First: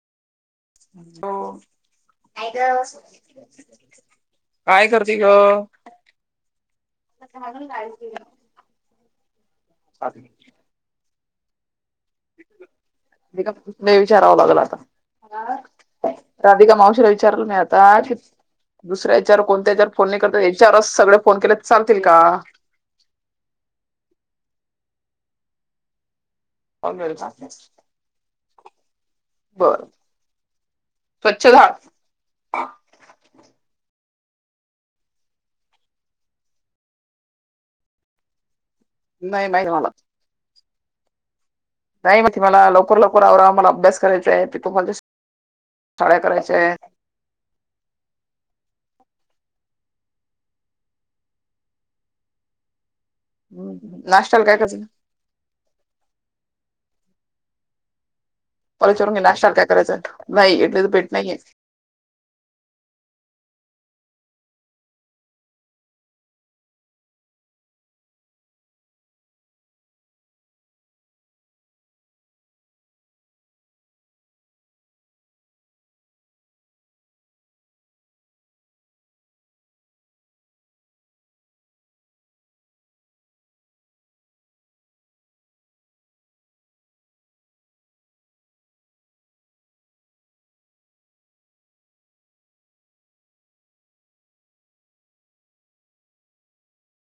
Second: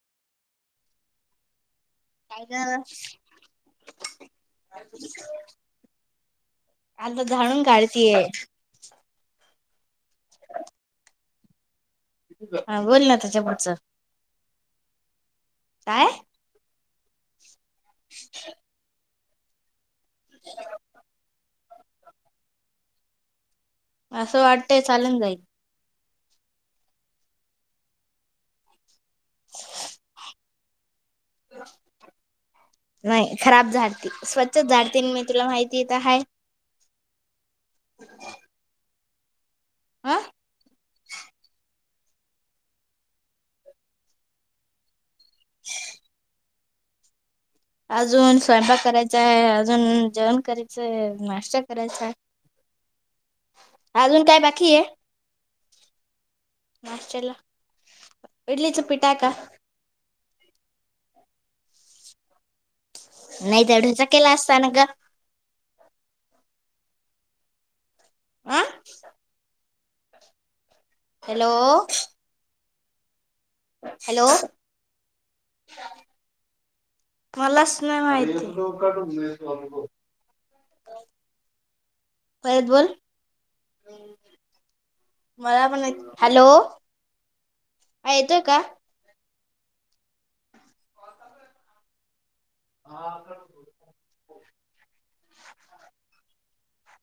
हो काय ग, करते ग? आता झाडून काढतीये. [inaudible] हा बोल ना त्याच्या पुढच. विचाराव लागल आता. काय राधिका मावशीला विचारलं मी आता, आशीच दुसऱ्याच्याार कोणत्याच्यावर फोन नाही करत याच्यावरस सगळे फोन केल्या चालतील का? असं वाटतय चालून जाईल होल बर चालयच बर स्वच्छ झाड नाही खराब झाडती. स्वच्छ झाडती मी तुला माहिती येत आहे नाही माही मला आं नाही म त मला लवकर लवकर आवरा मला अभ्यास करायचाय तिथ माझ्या शाळ्या करायचय अजून स्वयंपा करायचा आहे. अजून जेवण करायचं आहे नाश्ता करायचा आहे. हम्म नाष्ट्ाल काय कच मागच्याला पहले इचरुन घे नाशत्याला काय करायच ना नाही इडलीच पिट नाही ये नाही तेढचा केला असता ना ग आं हॅलो हॅलो मलाच नाही माहिती परत बोल मला पण हॅलो यतोय का? हा का